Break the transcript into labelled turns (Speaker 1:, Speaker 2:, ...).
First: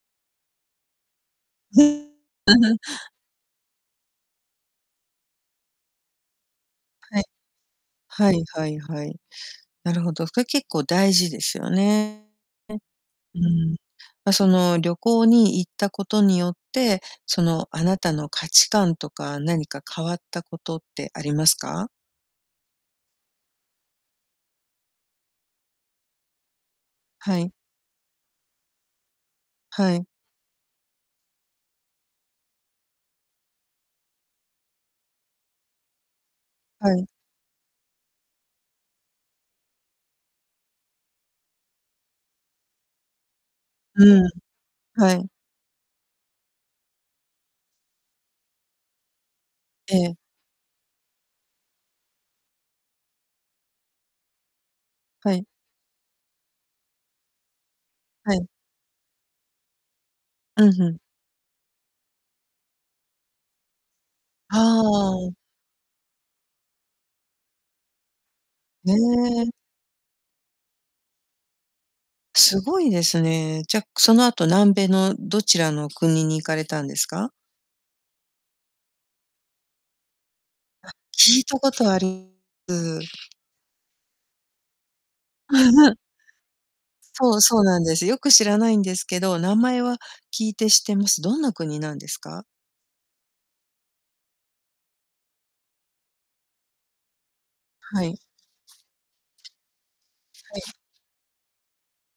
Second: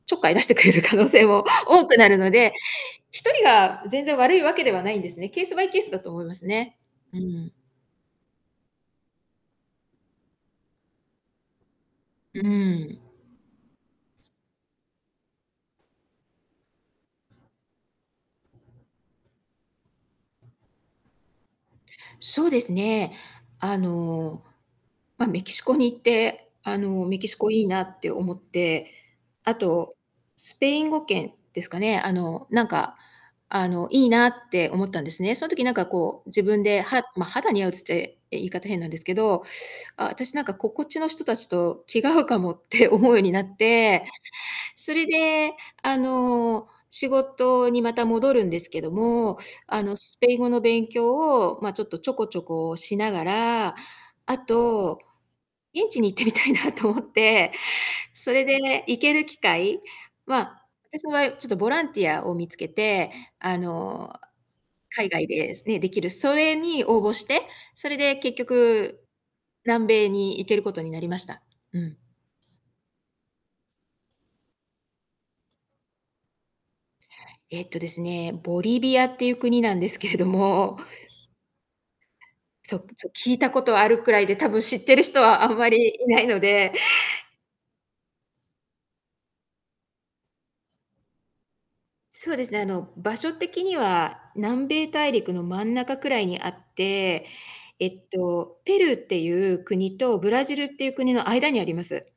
Speaker 1: ちょっかい出してくれる可能性も多くなるので、1人が全然悪いわけではないんですね。ケースバイケースだと思いますね。う
Speaker 2: はい。
Speaker 1: ん。
Speaker 2: はいはいはい。なるほど。これ結構大事ですよね。
Speaker 1: う
Speaker 2: ん、う
Speaker 1: ん。
Speaker 2: ん。ま、その、旅行に行ったことによって、その、あなたの価値観とか、何か変わったことってありますか？
Speaker 1: そうですね。あの、ま、メキシコに行って、あのメキ
Speaker 2: は
Speaker 1: シコ
Speaker 2: い。
Speaker 1: いいなって思って、あと、
Speaker 2: はい。
Speaker 1: スペイン語圏ですかね。あのなんか、あのいいなって思ったんですね。その時なんかこう自分で
Speaker 2: は
Speaker 1: は
Speaker 2: い。
Speaker 1: ま、肌に合うつってい言い方変なんですけど、あ、私なんかここっちの人たちと気が合うかもって思うようになっ
Speaker 2: う
Speaker 1: て、
Speaker 2: んう
Speaker 1: そ
Speaker 2: ん
Speaker 1: れ
Speaker 2: はい。
Speaker 1: で、あの、仕事にまた戻るんですけども、あ
Speaker 2: え
Speaker 1: の
Speaker 2: え。
Speaker 1: スペイン語の勉強を、ま、ちょっとちょこちょこしながら、あと、
Speaker 2: はい。
Speaker 1: 現地に行ってみたいなと思って、そ
Speaker 2: は
Speaker 1: れ
Speaker 2: い。
Speaker 1: で行ける機会ま、
Speaker 2: うん、ふん。
Speaker 1: 私はちょっとボランティアを見つけて、あの、
Speaker 2: は
Speaker 1: 海外
Speaker 2: あ。
Speaker 1: で、すね、できる、それに応募して、それで結
Speaker 2: ね
Speaker 1: 局
Speaker 2: え。
Speaker 1: 南米に行けることになりました。うん。
Speaker 2: すごいですね。じゃ、その後南米のどちらの国に行かれたんですか？
Speaker 1: えっとですね、ボリビアっていう国なんですけれども
Speaker 2: あ、聞いたことあり
Speaker 1: そ
Speaker 2: す。
Speaker 1: ちょっ聞いたことあるくらいで、多分知ってる人はあんまり いないので
Speaker 2: そう、そうなんです。よく知らないんですけど、名前は聞いて知ってます。どんな国なんです
Speaker 1: そうで
Speaker 2: か？
Speaker 1: すね、あの場所的には南米大陸の真ん中くらいにあって、え
Speaker 2: は
Speaker 1: っ
Speaker 2: い。
Speaker 1: と、ペルーっていう国とブラジ
Speaker 2: はい。
Speaker 1: ルっていう国の間にあります。